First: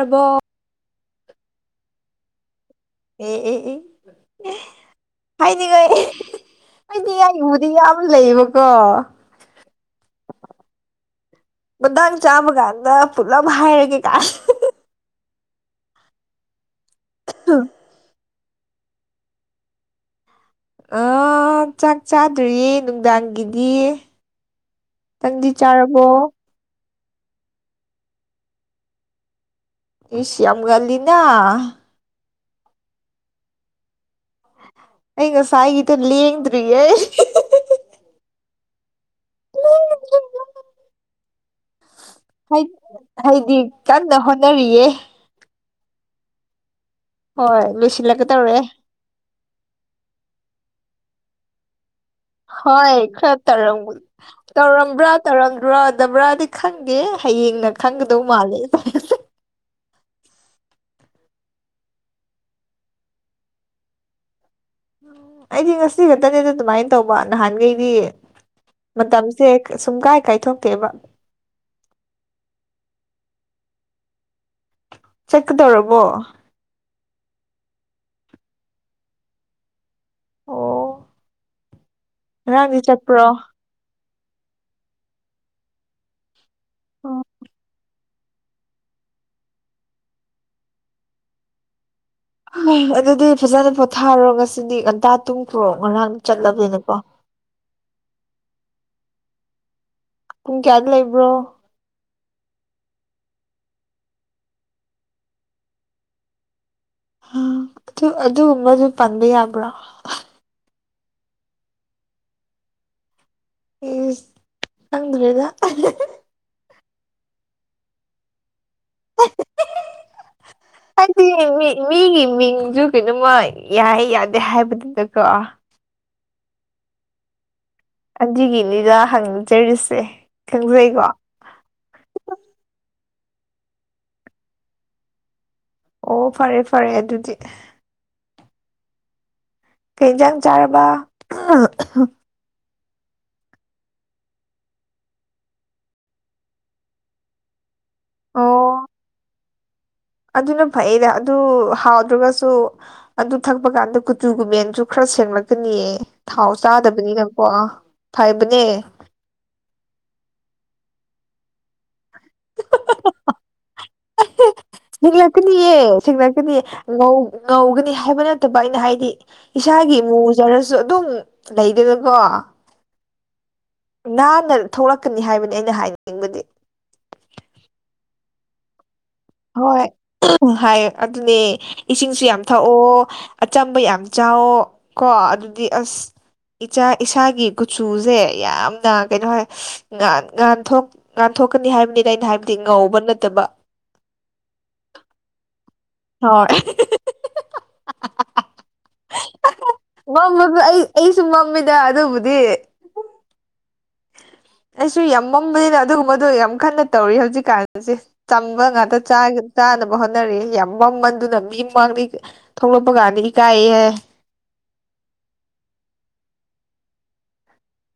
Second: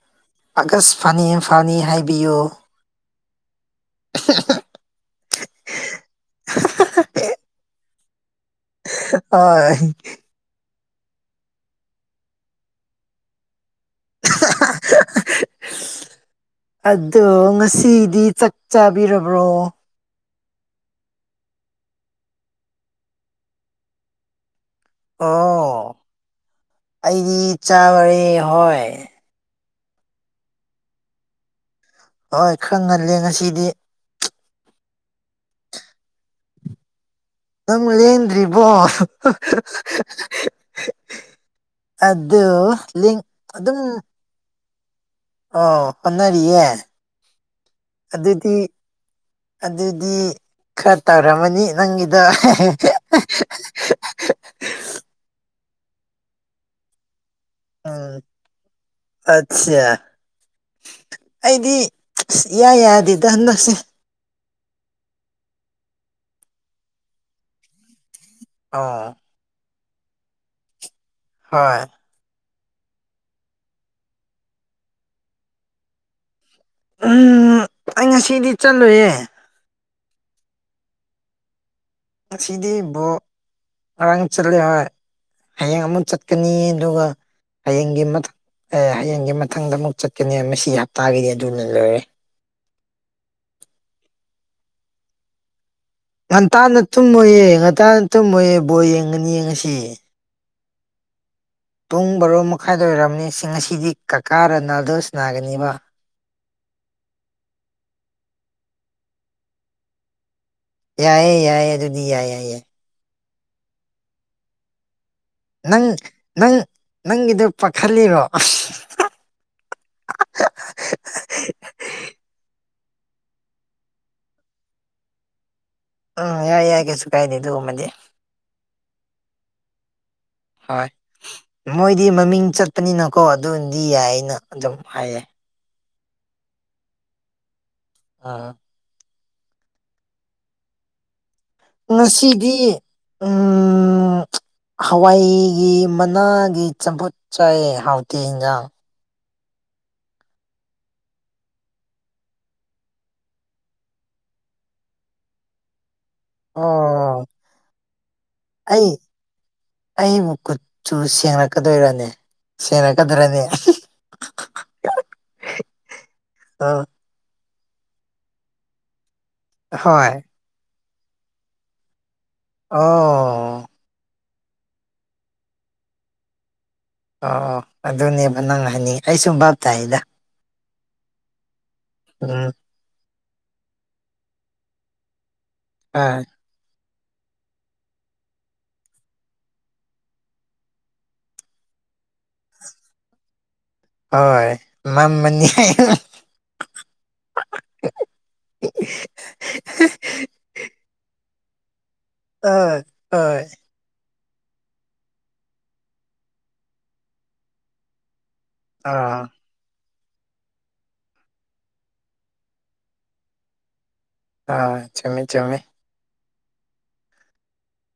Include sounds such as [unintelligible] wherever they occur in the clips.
ꯑꯕꯣ ꯑꯒꯁ ꯐꯅꯤ ꯐꯅꯤ ꯍꯥꯏꯕꯤꯌꯨ ꯎꯝ ꯎꯝ ꯎꯝ [unintelligible] ꯍꯥꯏꯅꯤꯡꯉꯥꯏ ꯍꯥꯏꯗꯤ ꯑꯩ ꯎꯗꯤ ꯌꯥꯝ ꯂꯩꯌꯦꯕ ꯍꫭꯏ ꯃꯗꯥ ꯆꯥꯃ ꯀꯥꯟꯗ ꯐꯨꯂꯝ ꯍꯥꯏ ꯀ ꯀꯥꯏ ꯑꯗꯣ ꯉꯁꯤꯗꯤ ꯆꯥꯕꯤꯔꯕ꯭ꯔꯣ ꯑꯥ ꯆꯥꯛ ꯆꯥꯗ꯭ꯔꯤꯌꯦ ꯅꯨꯡꯗꯥꯡꯒꯤꯗꯤ ꯇꯪꯗꯤ ꯑꯣ ꯆꯥꯔꯕꯣ ꯑꯩꯗꯤ ꯆꯥꯕꯦ ꯍꯣꯏ ꯏꯁꯤꯌꯥꯝꯒꯜꯂꯤꯅ ꯍꯣꯏ ꯈꯔ ꯉꯜꯂꯦ ꯉꯁꯤꯗꯤ ꯑꯩꯒ ꯁꯥꯏꯗ ꯂꯤ ꯌꯦꯡꯗ꯭ꯔꯤꯦ ꯅꯝꯜ ꯂꯦꯡꯗꯔꯤꯕꫭ ꯑꯗꯨ ꯍꯥꯏꯗꯤ ꯑꯗꯨꯝ ꯀꯟꯅ ꯍꯣꯠꯅꯔꯤꯌꯦ ꯑꯣ ꯍꯅꯔꯤꯌꯦ ꯍꯣꯏ ꯑꯗꯨꯗꯤ ꯂꯣꯏꯁꯤꯜꯂꯛꯀꯗꯧꯔꯦ ꯑꯗꯨꯗꯤ ꯈꯔ ꯇꯧꯔꯝꯃꯅꯤ ꯅꯪ ꯍꯣꯏ ꯈꯔ ꯇꯧꯔꯝ ꯇꯧꯔꯝꯕ꯭ꯔꯥ ꯇꯧꯔꯝꯗ꯭ꯔꯥꯕ꯭ꯔꯥꯗꯤ ꯈꯪꯗꯦ ꯍꯌꯦꯡꯅ ꯎꯝ ꯈꯪꯒꯗꯧ ꯃꯥꯜꯂꯦꯁꯦ ꯑꯠꯆꯥ ꯑꯩꯗꯤ ꯏ ꯌꯥꯗꯦꯗ ꯍꯟꯗꯛꯁꯦ ꯎꯝ ꯑꯩꯗꯤ ꯉꯁꯤ ꯈꯛꯇꯅꯦꯗ ꯑꯗꯨꯃꯥꯏꯅ ꯇꯧꯕ ꯅꯍꯥꯟꯈꯩꯗꯤ ꯑꯣ ꯃꯇꯝꯁꯦ ꯁꯨꯝ ꯀꯥꯏ ꯀꯥꯏꯊꯣꯛꯇꯦꯕ ꯍꯣꯏ ꯆꯀ ꯇꯧꯔꯕꯔꯕꯣ ꯎꯝ ꯑꯩ ꯉꯁꯤꯗꯤ ꯆꯠꯂꯨꯌꯦꯦ ꯑꯣ ꯉꯁꯤꯗꯤ ꯉꯥꯔꯥꯡꯗꯤ ꯕꯣ ꯆꯠꯄ꯭ꯔꯣ ꯉꯔꯥꯡ ꯆꯠꯂꯦ ꯍꯣꯏ ꯍꯌꯦꯡ ꯑꯃꯨꯛ ꯆꯠꯀꯅꯤ ꯑꯗꯨꯒ ꯑꯣ ꯍꯌꯦꯡꯒꯤ ꯑꯦ ꯍꯌꯦꯡꯒꯤ ꯃꯊꯪꯗ ꯑꯃꯨꯛ ꯆꯠꯀꯅꯤ ꯃꯁꯤ ꯍꯞꯇꯥꯒꯤꯗꯤ ꯑꯗꯨꯅ ꯂꯣꯏꯔꯦ ꯑꯗꯨꯗꯤ ꯐꯖꯅ ꯄꯣꯊꯥꯔꯣ ꯉꯁꯤꯗꯤ ꯉꯟꯇꯥ ꯇꯨꯝꯈ꯭ꯔꯣ ꯉꯔꯥꯡ ꯉꯟꯇꯥꯅ ꯆꯠꯂꯕꯅꯤꯅꯀꯣ ꯇꯨꯝꯃꯣꯏꯌꯦ ꯉꯟꯇꯥꯅ ꯇꯨꯝꯃꯣꯏꯌꯦ ꯕꯣ ꯌꯦꯡꯒꯅꯤ ꯌꯦꯡ ꯉꯁꯤ ꯄꯨꯡ ꯀꯌꯥꯗ ꯂꯩꯕ꯭ꯔꯣ ꯄꯨꯡ ꯕꯔꯣ ꯃꯈꯥꯏꯗ ꯑꯣꯏꯔꯝꯅꯤ ꯁꯤ ꯉꯁꯤꯗꯤ ꯀꯀꯥꯔ ꯅꯥꯗꯜꯁ ꯅꯥꯒꯅꯤꯕ ꯑꯗꯨ ꯑꯗꯨꯒꯨꯝꯕꯗꯨ ꯄꯟꯕ ꯌꯥꯕ꯭ꯔꯥ ꯌꯥꯏꯑꯌꯦ ꯌꯥꯏꯑꯌꯦ ꯑꯗꯨꯗꯤ ꯌꯥꯏ ꯌꯥꯏ ꯌꯥꯏ ꯎ ꯅꯪ ꯅꯪ ꯅꯪꯒꯤꯗꯨ ꯄꯥꯈꯜꯂꯤꯔꯣ ꯑꯗꯤ ꯃꯤ ꯃꯤꯒꯤ ꯃꯤ ꯀꯩꯅꯣꯃ ꯌꯥꯏ ꯌꯥꯗꯦ ꯍꯥꯏꯕꯗꯨꯗꯀꯣ ꯎꯝ ꯌꯥ ꯌꯥ ꯀꯦꯁꯨꯨ ꯀꯥꯏꯗ ꯑꯗꯨ ꯃꯦ ꯑꯟꯖꯤꯒꯤꯅꯤꯗ ꯍꯪꯖꯔꯤꯁꯦ ꯍꯣꯏ ꯈꯪꯖꯩꯀꯣ ꯃꯣꯏꯗꯤ ꯃꯃꯤꯡ ꯆꯠꯄꯅꯤꯅ ꯀꯣ ꯑꯗꯨꯗꯤ ꯌꯥꯏ ꯑꯅ ꯑꯗꯨꯝ ꯍꯥꯏꯌꯦ ꯑꯣ ꯐꯔꯦ ꯐꯔꯦ ꯑꯗꯨꯗꯤ ꯑꯥ꯫ ꯀꯩ ꯍꯤꯟꯖꯥꯡ ꯆꯥꯔꯕꯥ꯫ ꯉꯁꯤꯗꯤ ꯎꯝ ꯍꯋꯥꯏꯒꯤ ꯃꯅꯥꯒꯤ ꯆꯝꯐꯨꯠ ꯆꯥꯏ ꯍꯥꯎꯇꯦ ꯍꯤꯟꯖꯥꯡ꯫ ꯑꯣ ꯑꯗꯨꯅ ꯐꯩꯗ ꯑꯗꯨ ꯍꯥꯎꯗ꯭ꯔꯒꯁꯨ ꯑꯗꯨ ꯊꯛꯄ ꯀꯥꯟꯗ ꯀꯨꯆꯨꯒꯨꯃꯦꯟꯁꯨ ꯈꯔ ꯁꯦꯡꯂꯛꯇꯅꯤꯌꯦ꯫ ꯊꯥꯎ ꯑꯣ ꯆꯥꯗꯕꯅꯤꯅꯀꯣ ꯐꯩꯕꯅꯦ꯫ ꯑꯩ ꯇꯨ ꯁꯦꯡꯔꯛꯀꯗꯣꯏꯔꯅꯤ ꯁꯦꯡꯔꯛꯀꯗ꯭ꯔꯅꯦ꯫ ꯁꯦꯡꯂꯛꯀꯅꯤꯌꯦ ꯁꯦꯡꯂꯛꯀꯅꯤ ꯑꯥ ꯉꯧ ꯉꯧꯒꯅꯤ ꯍꯥꯏꯕ ꯅꯠꯇꯕ ꯑꯩꯅ ꯍꯥꯏꯗꯤ ꯏꯁꯥꯒꯤ ꯍꯣꯏ ꯃꯨꯖꯔ ꯁꯨ ꯑꯗꯨꯝ ꯂꯩꯗꯅꯀꯣ ꯑꯣ꯫ ꯅꯥꯟꯅ ꯊꯣꯛꯂꯛꯀꯅꯤ ꯍꯥꯏꯕꯅꯦ ꯑꯩꯅ ꯍꯥꯏꯅꯤꯡꯕꯗꯤ꯫ ꯑꯣ ꯑꯣ ꯑꯗꯨꯅꯦꯕ ꯅꯪ ꯍꯥꯏꯅꯤꯡꯏ ꯍꯣꯏ ꯍꯥꯏ ꯑꯗꯨꯅꯦ ꯏꯁꯤꯡꯁꯨ ꯌꯥꯝ ꯎꯝ ꯊꯛꯑꯣ꯫ ꯑꯆꯝꯕ ꯌꯥꯝ ꯆꯥꯎꯋꯣ ꯀꯣ ꯑꯗꯨꯗꯤ ꯑꯁ ꯑꯥ ꯏꯆꯥ ꯏꯁꯥꯒꯤ ꯀꯨꯆꯨꯁꯦ ꯌꯥꯝꯅ ꯀꯩꯅꯣ ꯍꯥꯏ ꯉꯥꯟ ꯉꯥꯟꯊꫭꯛ ꯉꯥꯟꯊꯣꯛꯀꯅꯤ ꯍꯥꯏꯕꯅꯤ꯫ ꯏꯗ ꯑꯩꯅ ꯍꯥꯏꯕꯗꯤ ꯉꯧꯕ ꯅꯠꯇꯕ꯫ ꯍꯣꯏ ꯃꯝꯑꯅꯤ꯫ ꯍꯣꯏ꯫ ꯑꯍ ꯃꯝꯕꯗꯤ ꯑꯩ ꯑꯩꯁꯨ ꯃꯝꯃꯤꯗ꯫ ꯑꯗꯨꯕꯨꯗꯤ ꯑ ꯍꫭꯏ꯫ ꯑꯩꯁꯨ ꯌꯥꯝ ꯃꯝꯕꯅꯤꯅ ꯑꯗꯨꯒꯨꯝꯕꯗꯣ ꯌꯥꯝ ꯀꯟꯅ ꯇꯧꯔꯤ ꯍꯧꯖꯤꯛꯀꯥꯟꯁꯤ꯫ ꯆꯝꯕꯉꯥꯇ ꯑꯥ ꯆꯥꯒꯤ ꯆꯥꯅ ꯕ ꯍꯣꯠꯅꯔꯤ ꯌꯥꯝ ꯃꯃꯟꯗꯨꯅ ꯃꯤꯃꯥꯡꯗꯤ ꯊꯣꯛꯂꯛꯄ ꯀꯥꯟꯗ ꯏꯀꯥꯏꯍꯦ꯫ ꯑꯥ ꯆꯨꯝꯃꯤ-ꯆꯨꯝꯃꯤ꯫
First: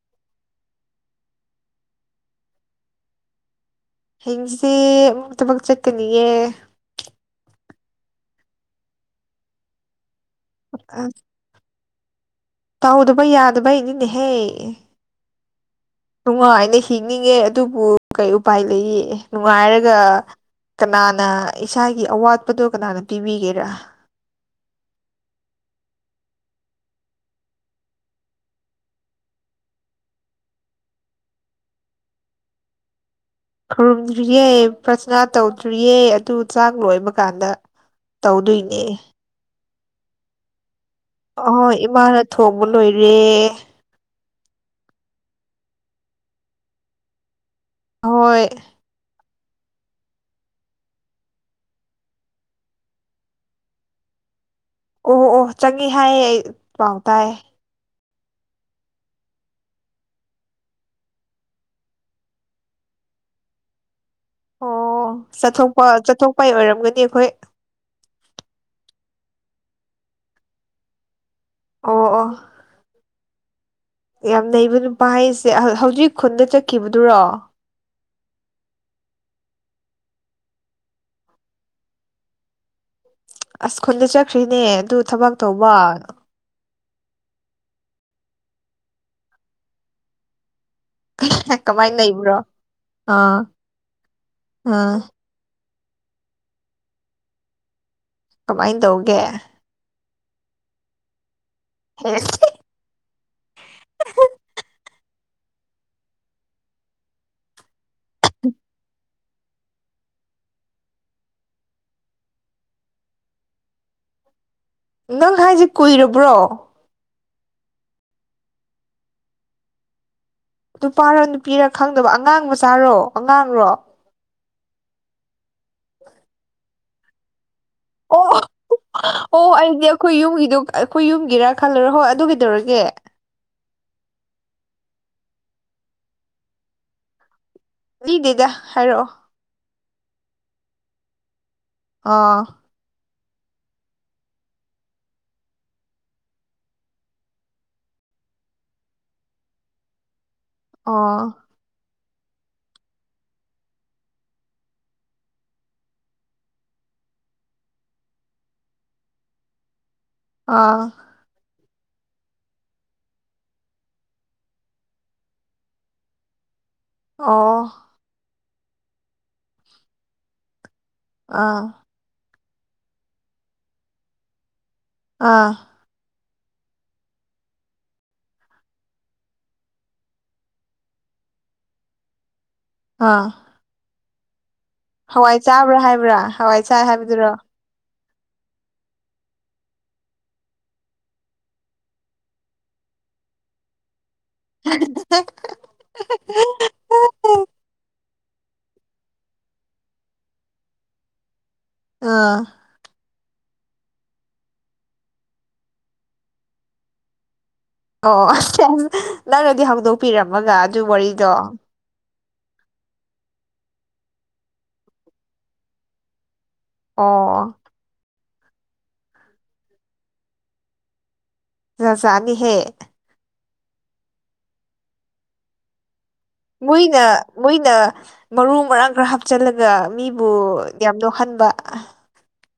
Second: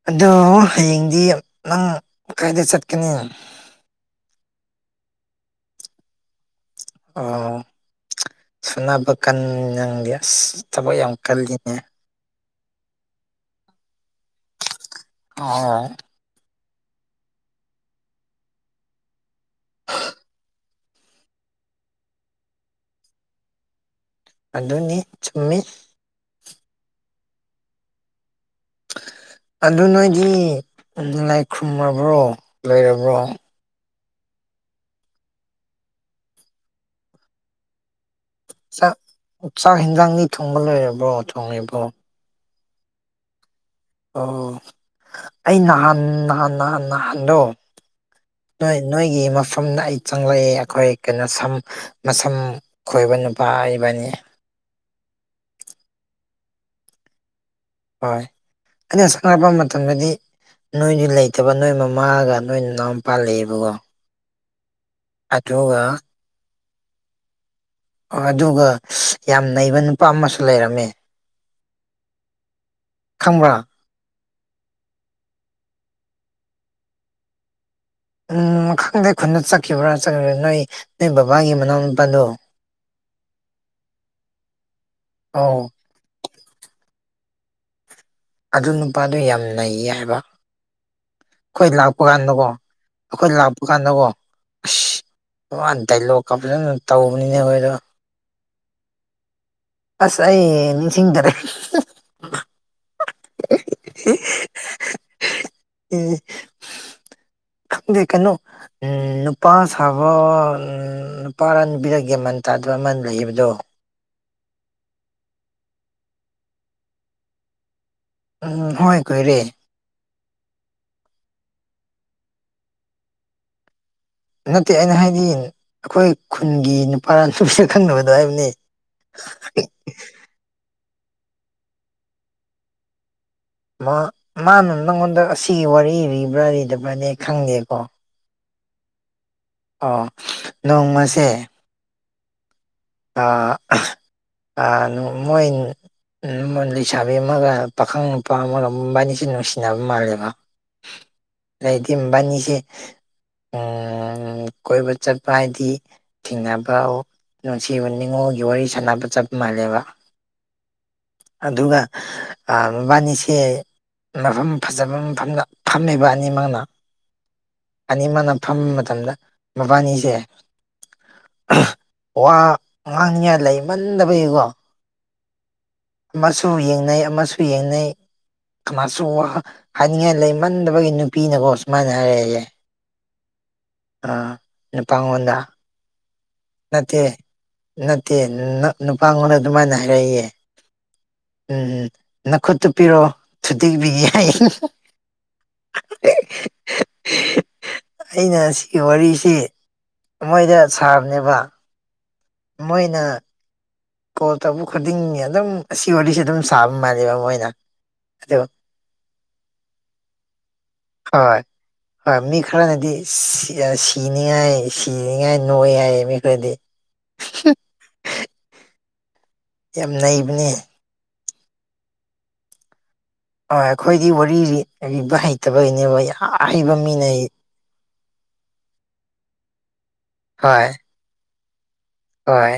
ꯑꯗꯨ ꯍꯌꯦꯡꯗꯤ ꯅꯪ ꯀꯥꯏꯗ ꯆꯠꯀꯅꯤ꯫ ꯍꯤꯡꯁꯤ ꯑꯃꯨꯛ ꯊꯕꯛ ꯆꯠꯀꯅꯤꯌꯦ꯫ ꯑꯣ ꯁꯨꯅꯕ ꯀꯟ ꯅꯪꯗꯤ ꯑꯁ ꯊꯕꯛ ꯑ ꯌꯥꯝ ꯀꯜꯂꯤꯅꯦ꯫ ꯇꯧꯗꯕ ꯌꯥꯗꯕꯩꯅꯤꯅꯦꯍꯦ꯫ ꯑꫭ꯫ ꯅꯨꯡꯉꯥꯏꯅ ꯍꯤꯡꯅꯤꯡꯉꯦ ꯑꯗꯨꯕꯨ ꯀꯩ ꯎꯄꯥꯏ ꯂꯩꯌꯦ ꯅꯨꯡꯉꯥꯏꯔꯒ ꯀꯅꯥꯅ ꯏꯁꯥꯒꯤ ꯑꯋꯥꯠꯄꯗꯣ ꯀꯅꯥꯅ ꯄꯤꯕꯤꯒꯦꯔꯥ꯫ ꯑꯗꯨꯅꯤ ꯆꯨꯝꯃꯤ꯫ ꯑꯗꯨ ꯅꯣꯏꯗꯤ ꯂꯥꯏ ꯈꯨ꯭ꯔꯨꯝꯔꯕ꯭ꯔꯣ ꯂꯣꯏꯔꯕ꯭ꯔꯣ꯫ ꯈꯨꯔꯨꯝꯗ꯭ꯔꯤꯌꯦ ꯄ꯭ꯔꯁꯅꯥ ꯇꯧꯗ꯭ꯔꯤꯌꯦ ꯑꯗꯨ ꯆꯥꯡ ꯂꯣꯏꯕ ꯀꯥꯟꯗ ꯇꯧꯗꯣꯏꯅꯦ꯫ ꯆꯥꯛ ꯆꯥꯛ ꯍꯤꯟꯖꯥꯡꯗꯤ ꯊꯣꯡꯕ ꯂꫭꯏꯔꯝ ꯑꫭ ꯍꫭꯏ ꯏꯃꯥꯅ ꯊꯣꯡꯕ ꯂꯣꯏꯔꯦ꯫ ꯑꯣ ꯑꯩ ꯅꯍꯥꯟ ꯅꯍꯥꯟ-ꯅꯍꯥꯟ ꯅꯍꯥꯟꯗꯣ ꯑꯍꯣꯏ ꯅꯣꯏ ꯅꯣꯏꯒꯤꯃ ꯃꯐꯝꯅ ꯑꯩ ꯆꯪꯂꯛꯑꯦ ꯑꯈꯣꯏ ꯀꯩꯅꯣ ꯁꯝ ꯃꯁꯝ ꯈꯣꯏꯕ ꯅꯨꯄꯥ ꯑꯣꯏꯕꯅꯤ꯫ ꯑꯣꯍ ꯑꯣ ꯆꯪꯉꯦ ꯍꯥꯏꯌꯦ ꯑꯩ ꯄꯥꯎ ꯇꯥꯏꯌꯦ꯫ ꯍꯣꯏ ꯑꯩꯅ ꯆꯪꯉꯛꯄ ꯃꯇꯝꯗꯗꯤ ꯅꯣꯏꯗꯤ ꯂꯩꯇꯕ ꯅꯣꯏ ꯃꯃꯥꯑꯒ ꯅꯣꯏ ꯅꯅꯥꯎꯅꯨꯄꯥ ꯂꯩꯑꫭꯕꯀꯣ꯫ ꯑꯣ ꯆꯠꯊꯣꯛꯄ ꯆꯠꯊꯣꯛꯄꯒꯤ ꯑꯣꯏꯔꯝꯒꯅꯤ ꯑꯩꯈꯣꯏ꯫ ꯑꯗꯨꯒ ꯌꯥꯝ ꯅꯩꯕ ꯅꯨꯄꯥ ꯑꯃꯁꯨ ꯂꯩꯔꯝꯃꯦ꯫ ꯑꯣ ꯑꯣ꯫ ꯈꯪꯕ꯭ꯔꫭ꯫ ꯌꯥꯝ ꯅꯩꯕ ꯅꯨꯄꯥ ꯍꯥꯏꯁꯦ ꯍꯧꯖꯤꯛ ꯈꯨꯟꯗ ꯆꯠꯈꯤꯕꯗꯨꯔꯣ꯫ ꯎꯝ ꯈꯪꯗꯦ ꯈꯨꯟꯗ ꯆꯠꯈꯤꯕ꯭ꯔꯥ꯭ꯔ ꯅꯣꯏ ꯅꯣꯏ ꯕꯕꯥꯒꯤ ꯃꯅꯥꯎ ꯅꯨꯄꯥꯗꯣ ꯑꯁ ꯈꯨꯟꯗ ꯆꯠꯈ꯭ꯔꯤꯅꯦ ꯑꯗꯨ ꯊꯕꯛ ꯑꯧ ꯇꯧꯕ ꯑꯗꯨ ꯅꯨꯄꯥꯗꯣ ꯌꯥꯝ ꯅꯩ ꯍꯥꯏꯕ ꯑꯩꯈꯣꯏ ꯀꯃꯥꯏꯅ ꯂꯥꯛꯄ ꯂꯩꯕ꯭ꯔꯣ ꯀꯥꯟꯗꯀꯣ ꯑꯩꯈꯣꯏ ꯑꯥ ꯂꯥꯛꯄ ꯀꯥꯟꯗꯀꯣ ꯑꯥ ꯑꯁ ꯃ ꯗꯥꯏꯂꯣꯛꯀ ꯐꯖꯅ ꯇꯧꯕꯅꯤꯅꯦ ꯃꯈꯣꯏꯗꯣ ꯀꯃꯥꯏꯅ ꯇꯧꯒꯦ ꯑꯁ ꯑꯩ ꯅꯤꯡꯁꯤꯡꯗꯔꯦ ꯍꯦ [unintelligible] ꯎꯝ ꯗꯤ ꯀꯩꯅꯣ ꯎꯝ ꯅꯨꯄꯥ ꯁꯥꯕ ꯅꯨꯄꯥꯔ ꯅꯨꯄꯤꯔ ꯒꯤꯌꯟ ꯃꯦꯟ ꯇꯥꯗꯕ ꯑꯃ ꯂꯩꯕꯗꯣ ꯅꯪ ꯍꯥꯏꯁꯦ ꯀꯨꯏꯔꯕ꯭ꯔꯣ ꯎꯝ ꯍꯣꯏ ꯀꯣꯏꯔꯦ ꯅꯨꯄꯥꯔ ꯅꯨꯄꯤꯔ ꯈꯪꯗꯕ ꯑꯉꯥꯡ ꯃꯆꯥꯔꯣ ꯑꯉꯥꯡꯔꯣ ꯅꯠꯇꯦ ꯑꯩꯅ ꯍꯥꯏꯗꯤ ꯑꯩꯈꯣꯏ ꯈꯨꯟꯒꯤ ꯅꯨꯄꯥꯔ ꯅꯨꯄꯤꯔ ꯈꯪꯡꯗꯕꯗꯣ ꯑꯣ ꯍꯥꯏꯕꯅꯤ ꯑꯣ ꯑꯩꯗꯤ ꯑꯩꯈꯣꯏ ꯌꯨꯝꯒꯤꯗꯣ ꯑꯩꯈꯣꯏ ꯌꯨꯝꯒꯤꯔꯥ ꯈꯜꯂꯨꯔ ꯍꯣꯏ ꯑꯗꯨ ꯀꯩꯗꯧꯔꯒꯦ ꯃꯥ ꯃꯥꯅ ꯅꯪꯉꯣꯟꯗ ꯑꯁꯤꯒꯤ ꯋꯥꯔꯤꯔꯤꯕ꯭ꯔꯥ ꯔꯤꯗꯕ꯭ꯔꯥꯗꯤ ꯈꯪꯗꯦꯕ ꯔꯤꯗꯦꯗ ꯍꯥꯏꯔꯛꯑꯣ ꯑꯣ ꯅꯣꯡꯃꯁꯦ ꯑꯣ ꯑꯥ ꯑꯥ ꯃꯣꯏ ꯂꯩꯁꯥꯕꯤ ꯑꯃꯒ ꯄꯥꯈꯪ ꯅꯨꯄꯥ ꯑꯃꯒ ꯃꯕꯥꯅꯤꯁꯤ ꯅꯨꯡꯁꯤꯅꯕ ꯃꯥꯜꯂꯦꯕ ꯑꯣ ꯏꯃꯕꯅꯤꯁꯦ ꯀꯣꯏꯕ ꯆꯠꯄ ꯍꯥꯏꯗꯤ ꯊꯦꯡꯅꯕ ꯅꯨꯡꯁꯤꯕ ꯅꯤꯉꯣꯜꯒꯤ ꯋꯥꯔꯤ ꯁꯥꯟꯅꯕ ꯆꯞ ꯃꯥꯜꯂꯦꯕ ꯑ ꯑꯗꯨꯒ ꯃꯕꯥꯅꯤꯁꯦ ꯃꯐꯝ ꯐꯖꯕꯐꯝ ꯐꯝꯃꯦꯕ ꯑꯅꯤꯃꯛꯅ ꯑꯥ ꯑꯅꯤꯃꯛꯅ ꯐꯝꯕ ꯃꯇꯝꯗ ꯃꯕꯥꯅꯤꯖꯦ ꯑꯥ ꯋꯥ ꯉꯥꯡꯅꯤꯉꯥꯏ ꯂꯩꯃꯟꯗꯕꯒꯤꯀꯣ ꯑꯥ ꯑꯃꯁꯨ ꯌꯦꯡꯅꯩ ꯑꯃꯁꯨ ꯌꯦꯡꯅꯩ ꯀꯅꯥꯁꯨ ꯋꯥ ꯍꯥꯏꯅꯤꯡꯉꯥꯏ ꯂꯩꯃꯟꯗꯕꯒꯤ ꯅꯨꯄꯤꯅꯀꯣ ꯁꯨꯃꯥꯏꯅ ꯍꯥꯏꯔꯦꯌꯦ ꯑꯥ ꯑꯥ ꯅꯨꯄꯥꯉꯣꯟꯗ ꯍꯋꯥꯏ ꯆꯥꯕ꯭ꯔꯥ ꯍꯥꯏꯕ꯭ꯔꯥ ꯍꯋꯥꯏ ꯆꯥ ꯅꯠꯇꯦ ꯍꯥꯏꯕꯗꯨꯔꯣ ꯅꯠꯇꯦ ꯅꯨꯄꯥꯉꯣꯟꯗ ꯑꯗꯨꯃꯥꯏꯅ ꯍꯥꯏꯔꯛꯑꯦꯌꯦ ꯎꯝ ꯎꯝ ꯅꯈꯨꯠꯇꯨꯞꯄꯤꯔꯣ ꯊꯨꯇꯦꯛꯕꯤꯒꯦ [unintelligible] ꯑꯩꯅ ꯁꯤ ꯋꯥꯔꯤꯁꯤ ꯃꯣꯏꯗ ꯁꯥꯕꯅꯦꯕ ꯑꯥ ꯃꯣꯏꯅ ꯀꯣ ꯇꯧꯕ ꯈꯨꯗꯤꯡꯒꯤ ꯑꯗꯨꯝ ꯁꯤ ꯋꯥꯔꯤꯁꯦ ꯑꯗꯨꯝ ꯁꯥꯕ ꯃꯥꯜꯂꯦꯕ ꯃꯣꯏꯅ ꯑꯣ ꯑꯗꯨ ꯑ ꯅꯪꯅꯗꯤ ꯍꯧꯗꯣꯛꯄꯤꯔꯝꯃꯒ ꯑꯗꯨ ꯋꯥꯔꯤꯗꯣ ꯍꯣꯏ ꯍꯣꯏ ꯃꯤ ꯈꯔꯅꯗꯤ ꯁꯤꯅꯤꯉꯥꯏ ꯁꯤꯅꯤꯉꯥꯏ ꯅꯣꯏ ꯍꯥꯏꯌꯦ ꯃꯤ ꯈꯔꯗꯤ ꯑꯣ ꯌꯥꯝ ꯅꯩꯕꯅꯤ ꯖꯥꯖꯥꯠꯅꯤ ꯍꯦ ꯍꫭꯏ ꯑꯩꯈꯣꯏꯗꯤ ꯋꯥꯔꯤ ꯔꯤ ꯔꯤꯕ ꯍꯩꯇꯕꯒꯤꯅꯦꯕ ꯑꯍꯩꯕ ꯃꯨꯏꯅ ꯃꯤꯅ ꯃꯨꯏꯅ ꯃꯔꯨ ꯃꯔꯥꯡ ꯈꯔ ꯍꯥꯞꯆꯤꯜꯂꯒ ꯃꯤꯕꯨ ꯍꯣꯏ ꯌꯥꯝ ꯅꯣꯛꯍꯟꯕ ꯍꯣꯏ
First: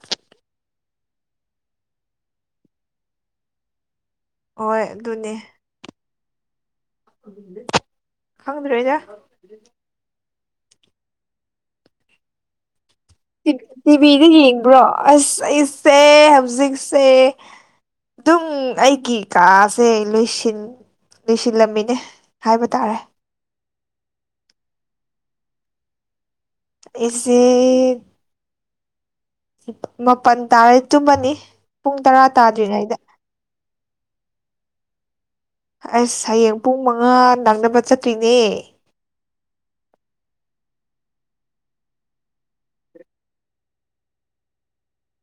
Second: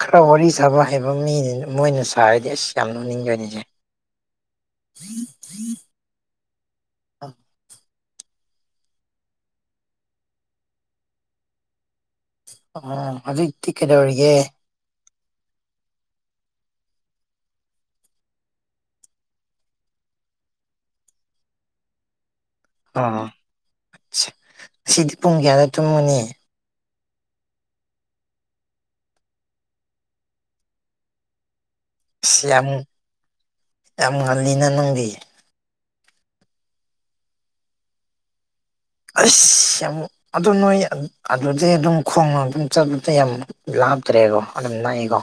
ꯈꯔ ꯋꯥꯔꯤ ꯁꯥꯕ ꯍꯩꯕ ꯃꯤꯅ ꯃꯣꯏꯅ ꯁꯥꯔꯗꯤ ꯑꯁ ꯌꯥꯝ ꯅꯣꯛꯅꯤꯡꯗꯣꯏꯅꯤꯁꯦ ꯍꯣꯏ ꯑꯗꯨꯅꯦ ꯈꯪꯗ꯭ꯔꯦꯗ ꯑꯣ ꯍꯧꯖꯤꯛꯇꯤ ꯇꯤꯚꯤꯒ ꯀꯩꯗꯧꯔꯤꯒꯦ ꯌꯦꯡꯕ꯭ꯔꯣ ꯑꯁ ꯑꯩꯁꯦ ꯍꯧꯖꯤꯛꯁꯦ ꯑꯗꯨꯝ ꯑꯩꯒꯤ ꯀꯥꯁꯦ ꯂꯣꯏꯁꯤꯟ ꯂꫭꯏꯁꯤꯟꯂꯝꯃꯤꯅꯦ ꯍꯥꯏꯕ ꯇꯥꯔꯦ ꯁꯤꯗꯤ ꯄꯨꯡ ꯀꯌꯥꯗ ꯆꯨꯝꯃꯅꯤ ꯑꯩꯁꯦ ꯃꯥꯄꯟ ꯇꯥꯔꯦ ꯆꯨꯝꯃꯅꯤ ꯄꯨꯡ ꯇꯔꯥ ꯑꯁ ꯌꯥꯝ ꯇꯥꯗ꯭ꯔꯤꯉꯩꯗ ꯌꯥꯝ ꯉꯜꯂꯤꯅ ꯅꯪꯗꯤ ꯑꯁ ꯍꯌꯦꯡ ꯄꯨꯡ ꯃꯉꯥ ꯅꯛꯅꯕ ꯆꯠꯇꯨꯏꯅꯦ ꯑꯁ ꯌꯥꯝ ꯑꯗꯨ ꯅꯣꯏ ꯑꯗꯨꯗꯩ ꯑꯗꯨꯝ ꯈꯣꯡꯅ ꯑꯗꯨꯝ ꯆꯠꯄꯗ ꯌꯥꯝ ꯂꯥꯞ ꯆ꯭ꯔꯦꯒꯣ ꯑꯗꯨꯝ ꯅꯛꯏꯀꯣ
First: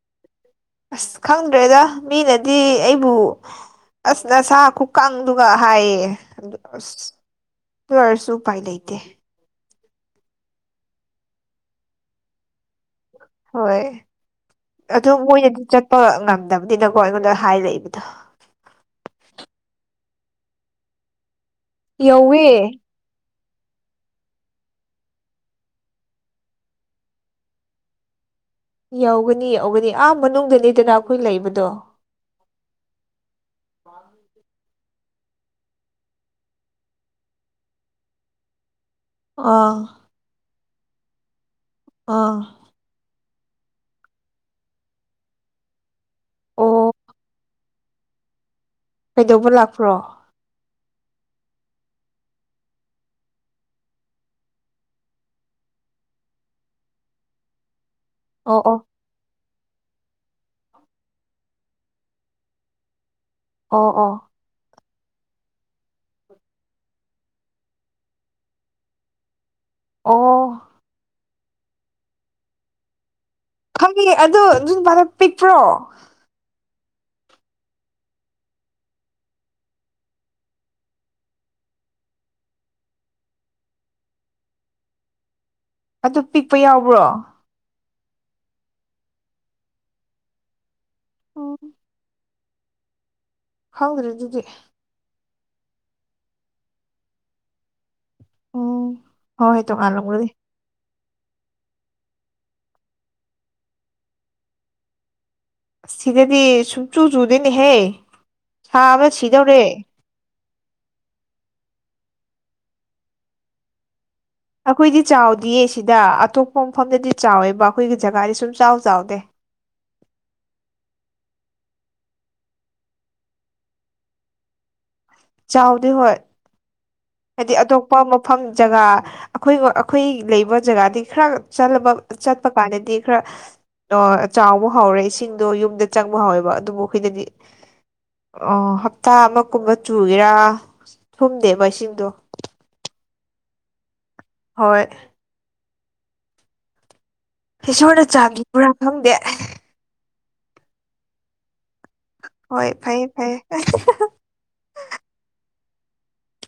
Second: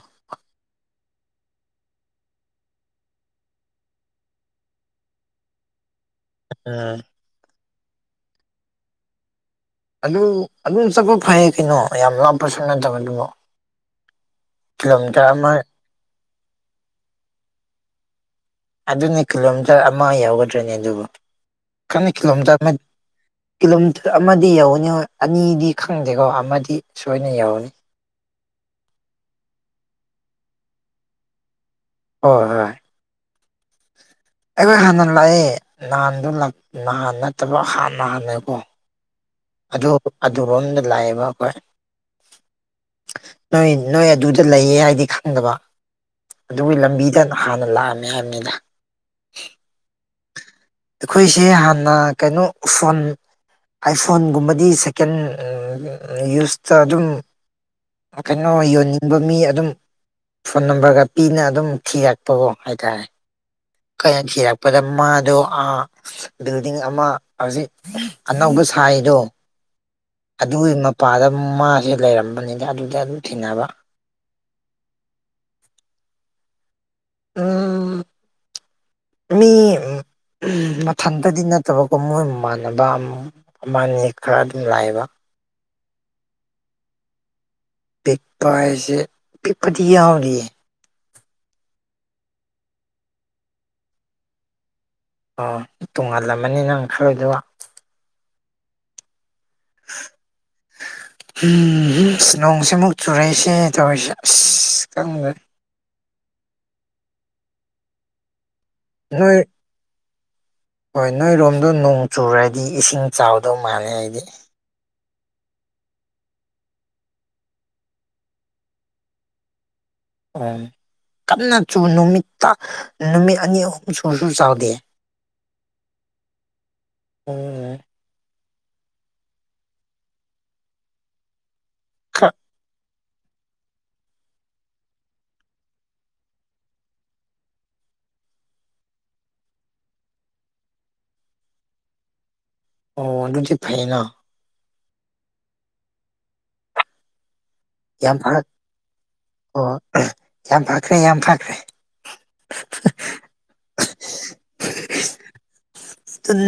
ꯑꯁ ꯈꯪꯗ꯭ꯔꯦꯗ ꯃꯤꯅꯗꯤ ꯑꯩꯕꯨ ꯑꯁ ꯅꯁꯥ ꯈꯨꯀꯪꯗꯨꯒ ꯍꯥꯏꯌꯦ ꯑꯗꯨ ꯎꯝ ꯑꯣꯏꯔꯁꯨ ꯎꯄꯥꯏ ꯂꯩꯇꯦ ꯑꯗꯨ ꯑꯗꯨꯝ ꯆꯛꯄ ꯐꯩꯌꯦ ꯀꯩꯅꯣ ꯌꯥꯝ ꯂꯥꯞꯄꯁꯨ ꯅꯠꯇꯕ ꯑꯗꯨꯕꯨ ꯍꯣꯏ ꯑꯗꯨ ꯀꯤꯂꯣꯃꯤꯇꯔ ꯑꯃ ꯃꯣꯏꯅꯗꯤ ꯆꯠꯄ ꯉꯝꯗꯕꯅꯤꯅꯀꯣ ꯑꯩꯉꯣꯟꯗ ꯍꯥꯏꯔꯛꯏꯕ [inaudible] ꯑꯗꯨꯅꯦ ꯀꯤꯂꯣꯃꯤꯇꫪ ꯑꯃ ꯌꯥꯎꯒꯗ꯭ꯔꯅꯦ ꯑꯗꯨꯕꯨ ꯈꯪꯅ ꯌꯧꯋꯦ ꯀꯤꯂꯣꯃꯤꯇꫪ ꯑꯃ ꯀꯤꯂꯣꯃꯤꯇꫪ ꯑꯃꯗꯤ ꯌꯧꯔꯅꯤ ꯍꯣꯏ ꯑꯅꯤꯗꯤ ꯈꯪꯗꯦꯀꯣ ꯑꯃꯗꯤ ꯁꯣꯏꯅ ꯌꯧꯔꯅꯤ ꯌꯧꯒꯅꯤ ꯌꯧꯒꯅꯤ ꯑꯥ ꯃꯅꯨꯡꯗꯅꯤꯗꯅ ꯑꯩꯈꯣꯏ ꯂꯩꯕꯗꯣ ꯍꯣꯏ ꯍꯣꯏ ꯑꯩꯈꯣꯏ ꯍꯥꯟꯅ ꯂꯥꯛꯑꯦ ꯅꯍꯥꯟꯗꯣ ꯅꯍꯥꯟ ꯅꯠꯇꯕ ꯍꯥꯟꯍꯥꯟꯅꯦꯀꯣ ꯑꯥ ꯑꯗꯨ ꯑꯗꯨꯔꯣꯝꯗ ꯂꯥꯛꯑꯦꯕ ꯑꯩꯈꯣꯏ ꯑꫭ ꯅꯣꯏ ꯅꯣꯏ ꯑꯗꯨꯗ ꯂꯩꯌꯦ ꯍꯥꯏꯗꯤ ꯈꯪꯗꯕ ꯑꯗꯨꯒꯤ ꯑꯣ ꯂꯝꯕꯤꯗ ꯍꯥꯟꯅ ꯂꯥꯛꯑꯃꯦ ꯍꯥꯏꯕꯅꯤꯅ ꯀꯩꯗꯧꯕ ꯂꯥꯛꯄ꯭ꯔꯣ ꯑꯩꯈꯣꯏꯁꯦ ꯍꯥꯟꯅ ꯀꯩꯅꯣ ꯐꯣꯟ ꯑꯥꯏꯐꯣꯟꯒꯨꯝꯕꯗꯤ ꯁꯦꯀꯦꯟ ꯌꯨꯁꯇ ꯑꯗꯨꯝ ꯀꯩꯅꯣ ꯑꯣ ꯑꯣ ꯌꯣꯟꯅꯤꯡꯕ ꯃꯤ ꯑꯗꯨꯝ ꯐꯣꯟ ꯅꯝꯕꫪꯒ ꯄꯤꯅ ꯑꯗꯨꯝ ꯊꯤꯔꯛꯄꯒꯣ ꯍꯥꯏꯇꯥꯔꯦ ꯑꯣ ꯑꯣ ꯈꫭꯏꯅ ꯊꯤꯔꯛꯄꯗ ꯃꯥꯗꯣ ꯕꯤꯜꯗꯤꯡ ꯑꯃ ꯍꯧꯖꯤꯛ ꯑꯅꯧꯕ ꯁꯥꯏꯗꯣ ꯑꯣ ꯑꯗꯨꯒꯤ ꯃꯄꯥꯗ ꯃꯥꯁꯦ ꯂꯩꯔꯝꯕꯅꯤꯗ ꯑꯗꯨꯗ ꯊꯦꯡꯅꯕ ꯈꯪꯉꯦ ꯑꯗꯣ ꯑꯗꯨ ꯅꯨꯄꯥꯗ ꯄꯤꯛꯄ꯭ꯔꯣ ꯎꯝ ꯃꯤ ꯎꯝ ꯃꯊꯟꯇꯗꯤ ꯅꯠꯇꯕꯀꯣ ꯃꯣꯏꯃꯥꯟꯅꯕ ꯑꯃꯅꯤ ꯈꯔ ꯑꯗꯨꯝ ꯂꯥꯛꯑꯦꯕ ꯑꯗꯨ ꯄꯤꯛꯄ ꯌꯥꯎꯕ꯭ꯔꯣ ꯄꯤꯛꯄ ꯍꯥꯏꯁꯦ ꯄꯤꯛꯄꯗꯤ ꯌꯥꯎꯗꯤꯌꯦ ꯑꯣ ꯈꯪꯗ꯭ꯔꯦ ꯑꯗꯨꯤꯗꯤ ꯑꯣ ꯇꯣꯡꯉꯍꯜꯂꯝꯃꯅꯤ ꯅꯪ ꯈꯜꯂꯨꯏꯗꯨꯒ ꯎꯝ ꯍꫭꯏ ꯇꯣꯉꯥꯜꯂꯝꯒꯗꯤ ꯎꯝ ꯑꯁ ꯅꯣꯡꯁꯤꯃꯨꯛ ꯆꯨꯔꯛꯏꯁꯦ ꯇꯧꯔꯤꯁꯦ ꯑꯁ ꯈꯪꯗ ꯁꯤꯗꯗꯤ ꯁꯨꯡꯆꯨ ꯆꯨꯗꯣꯏꯅꯦꯍꯦ ꯁꯥꯕ ꯅꯣꯏ ꯁꯤꯗꯧꯔꯦ ꯍꯣꯏ ꯅꯣꯏꯔꯣꯝꯗꯣ ꯅꯣꯡ ꯆꯨꯔꯗꯤ ꯏꯁꯤꯡ ꯆꯥꯎꯗꯧ ꯃꯥꯜꯂꯦ ꯍꯥꯏꯗꯤ ꯑꯩꯈꯣꯏꯗꯤ ꯆꯥꯎꯗꯤꯌꯦ ꯁꯤꯗ ꯑꯇꯣꯞꯄ ꯃꯐꯝꯗꯗꯤ ꯆꯥꯎꯋꯦꯕ ꯑꯩꯈꯣꯏꯒꯤ ꯖꯒꯥꯗꯤ ꯁꯨꯝ ꯆꯥꯎ ꯆꯥꯎꯗꯦ [inaudible] ꯎꯝ ꯀꯟꯅ ꯅꯨꯃꯤꯠꯇ ꯅꯨꯃꯤꯠ ꯑꯅꯤ ꯑꯍꯨꯝ ꯁꯨꯁꯨ ꯆꯥꯎꯗꯦ ꯆꯥꯎꯗꯤ ꯍꯣꯏ ꯍꯥꯏꯗꯤ ꯎꯝ ꯑꯇꯣꯞꯄ ꯃꯐꯝ ꯖꯒꯥ ꯑꯩꯈꯣꯏ ꯑꯩꯈꯣꯏ ꯂꯩꯕ ꯖꯒꯥꯗꯤ ꯈꯔ ꯆꯠꯄ ꯈꯔ ꯆꯠꯄ ꯄꯀꯥꯟꯅꯦꯗꯤ ꯈꯔ ꯆꯥꯎꯕ ꯍꯧꯥꯎꯔꯦ ꯏꯁꯤꯡꯗꯣ ꯌꯨꯝꯗ ꯆꯪꯕ ꯍꯥꯎꯋꯦꯕ ꯑꯗꯨꯕꯨ ꯑꯩꯈꯣꯏꯅꯗꯤ ꯑꯣ ꯍꯞꯇꯥ ꯑꯃ ꯀꯨꯝꯕ ꯆꯨꯒꯦꯔꯥ ꯊꯨꯝꯗꯦꯕ ꯏꯁꯤꯡꯗꯣ ꯑꯣ ꯑꯗꯨꯗꯤ ꯐꯌꯦꯅ ꯍꯣꯏ ꯏꯁꯣꯔꯅ ꯌꯥꯝ ꯐꯔ ꯆꯥꯟꯕꯤꯕ꯭ꯔꯥ ꯈꯪꯗꯦ ꯑꯣ ꯌꯥꯝ ꯐꯈ꯭ꯔꯦ ꯌꯥꯝ ꯐꯈ꯭ꯔꯦ ꯍꯣꯏ ꯐꯩꯌꯦ ꯐꯩꯌꯦ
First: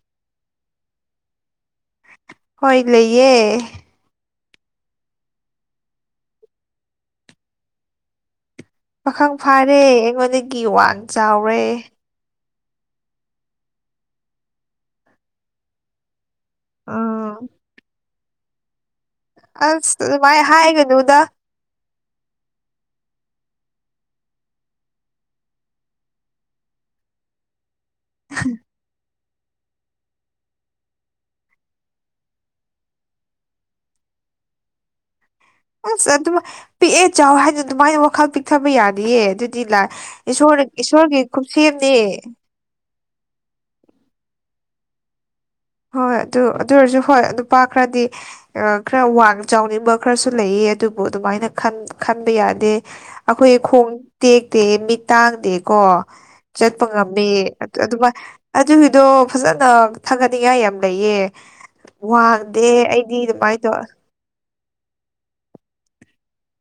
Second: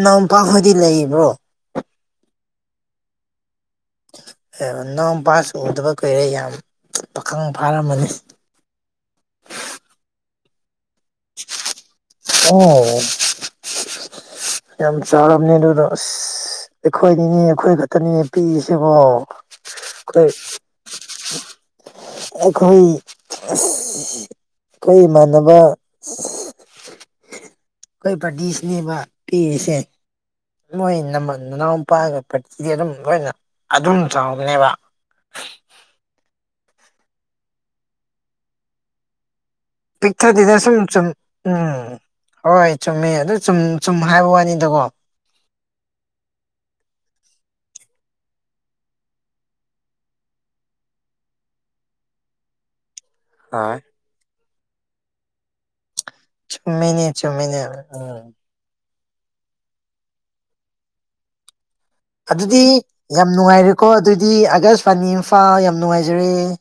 ꯅꯄꯥꯛꯈꯗꯤ ꯂꯩꯕ꯭ꯔꯣ ꯍꯣꯏ ꯂꯩꯌꯦ ꯑꯦ ꯅꯣꯡꯄꯥꯁꯨ ꯎꯗꯕ ꯀꯨꯏꯔꯦ ꯌꯥꯝ ꯄꯥꯈꯪ ꯐꯥꯔꯝꯃꯅꯤ ꯄꯥꯈꯪ ꯐꯥꯔꯦ ꯑꯩꯉꯣꯟꯗꯒꯤ ꯋꯥꯡ ꯆꯥꯎꯔꯦ ꯑꯣ ꯌꯥꯝ ꯆꯥꯎꯔꯕꯅꯦ ꯑꯗꯨꯗꯣ ꯑꯁ ꯑꯥ ꯑꯩꯈꯣꯏꯅꯤꯅꯦ ꯑꯩꯈꯣꯏ ꯈꯛꯇꯅꯤꯅꯦ ꯄꯤꯛꯏꯁꯤꯕꯣ ꯑꯁ ꯑꯩꯈꯣꯏ ꯑꯗꯨꯃꯥꯏ ꯍꯥꯏꯒꯅꯨꯗ ꯑꯩꯈꯣꯏ ꯑꯩꯈꯣꯏ ꯏꯃꯥꯟꯅꯕ [inaudible] ꯀꯩ ꯄꯗꯤꯁꯅꯦꯕ ꯄꯤꯁꯦ ꯃꯣꯏ ꯅꯃ ꯅꯅꯥꯎꯄꯥꯒ ꯄꯠꯁꯤꯗꯤ ꯑꯗꯨꯝ ꯂꯣꯏꯅ ꯑꯗꯨꯝ ꯆꯥꯎꯕꯅꯦꯕ ꯑꯁ ꯑꯗꯨꯝ ꯄꯤꯛꯑꯦ ꯆꯥꯎ ꯍꯥꯏꯅ ꯑꯗꯨꯃꯥꯏꯅ ꯋꯥꯈꯜ ꯄꯤꯛꯊꯕ ꯌꯥꯅꯤꯌꯦ ꯑꯗꯨꯗꯤ ꯂꯥꯛ ꯄꯤꯛꯊꯗꯤꯗ ꯏꯁꯣꯔ ꯁꯨꯝ ꯁꯨꯝ ꯏꯁꯣꯔꯒꯤ ꯈꯨꯨꯞ ꯁꯦꯝꯅꯦ ꯎꯝ ꯍꯣꯏ ꯆꯨꯝꯃꯦ ꯑꯗꯨ ꯆꯨꯝ ꯆꯨꯝ ꯍꯥꯏꯕ ꯋꯥꯅꯤꯗꯀꯣ ꯍꯣꯏ ꯑꯗꯨ ꯑꯗꯨ ꯑꯣꯏꯔꯁꯨ ꯍꯣꯏ ꯅꯨꯄꯥ ꯈꯔꯗꯤ ꯈꯔ ꯋꯥꯡ ꯆꯥꯎꯅꯤꯡꯕ ꯈꯔꯁꯨ ꯂꯩꯌꯦ ꯑꯗꯨꯕꯨ ꯑꯗꯨꯝ ꯑꯗꯨꯃꯥꯏꯅ ꯈꯟꯕ ꯌꯥꯗꯦ ꯑꯩꯈꯣꯏ ꯍꯣꯏ ꯈꯣꯡ ꯇꯦꯛꯇꯦ ꯃꯤꯠ ꯇꯥꯡꯗꯦꯀꯣ ꯆꯠꯄ ꯆꯨꯝꯃꯤꯅꯦ ꯉꯝꯃꯦ ꯆꯨꯝꯃꯤꯅꯦ ꯑꯗꯨꯃ ꯎꯝ ꯑꯗꯨꯒꯤ ꯑꯗꯣ ꯐꯖꯅ ꯊꯥꯒꯠꯅꯤꯡꯉꯥꯏ ꯌꯥꯝ ꯂꯩꯌꯦ ꯑꯗꯨꯗꯤ ꯋꯥꯗꯦ ꯑꯩꯗꯤ ꯌꯥꯝ ꯑꯗꯨꯃꯥꯏꯅ ꯇꯧ ꯅꯨꯡꯉꯥꯏꯔꯦꯀꯣ ꯑꯗꯨꯏꯗꯤ ꯑꯒꯁꯋꯥꯅꯤ ꯏꯝꯐꯥꯜ ꯌꯥꯝ ꯅꯨꯡꯉꯥꯏꯖꯔꯦ [inaudible]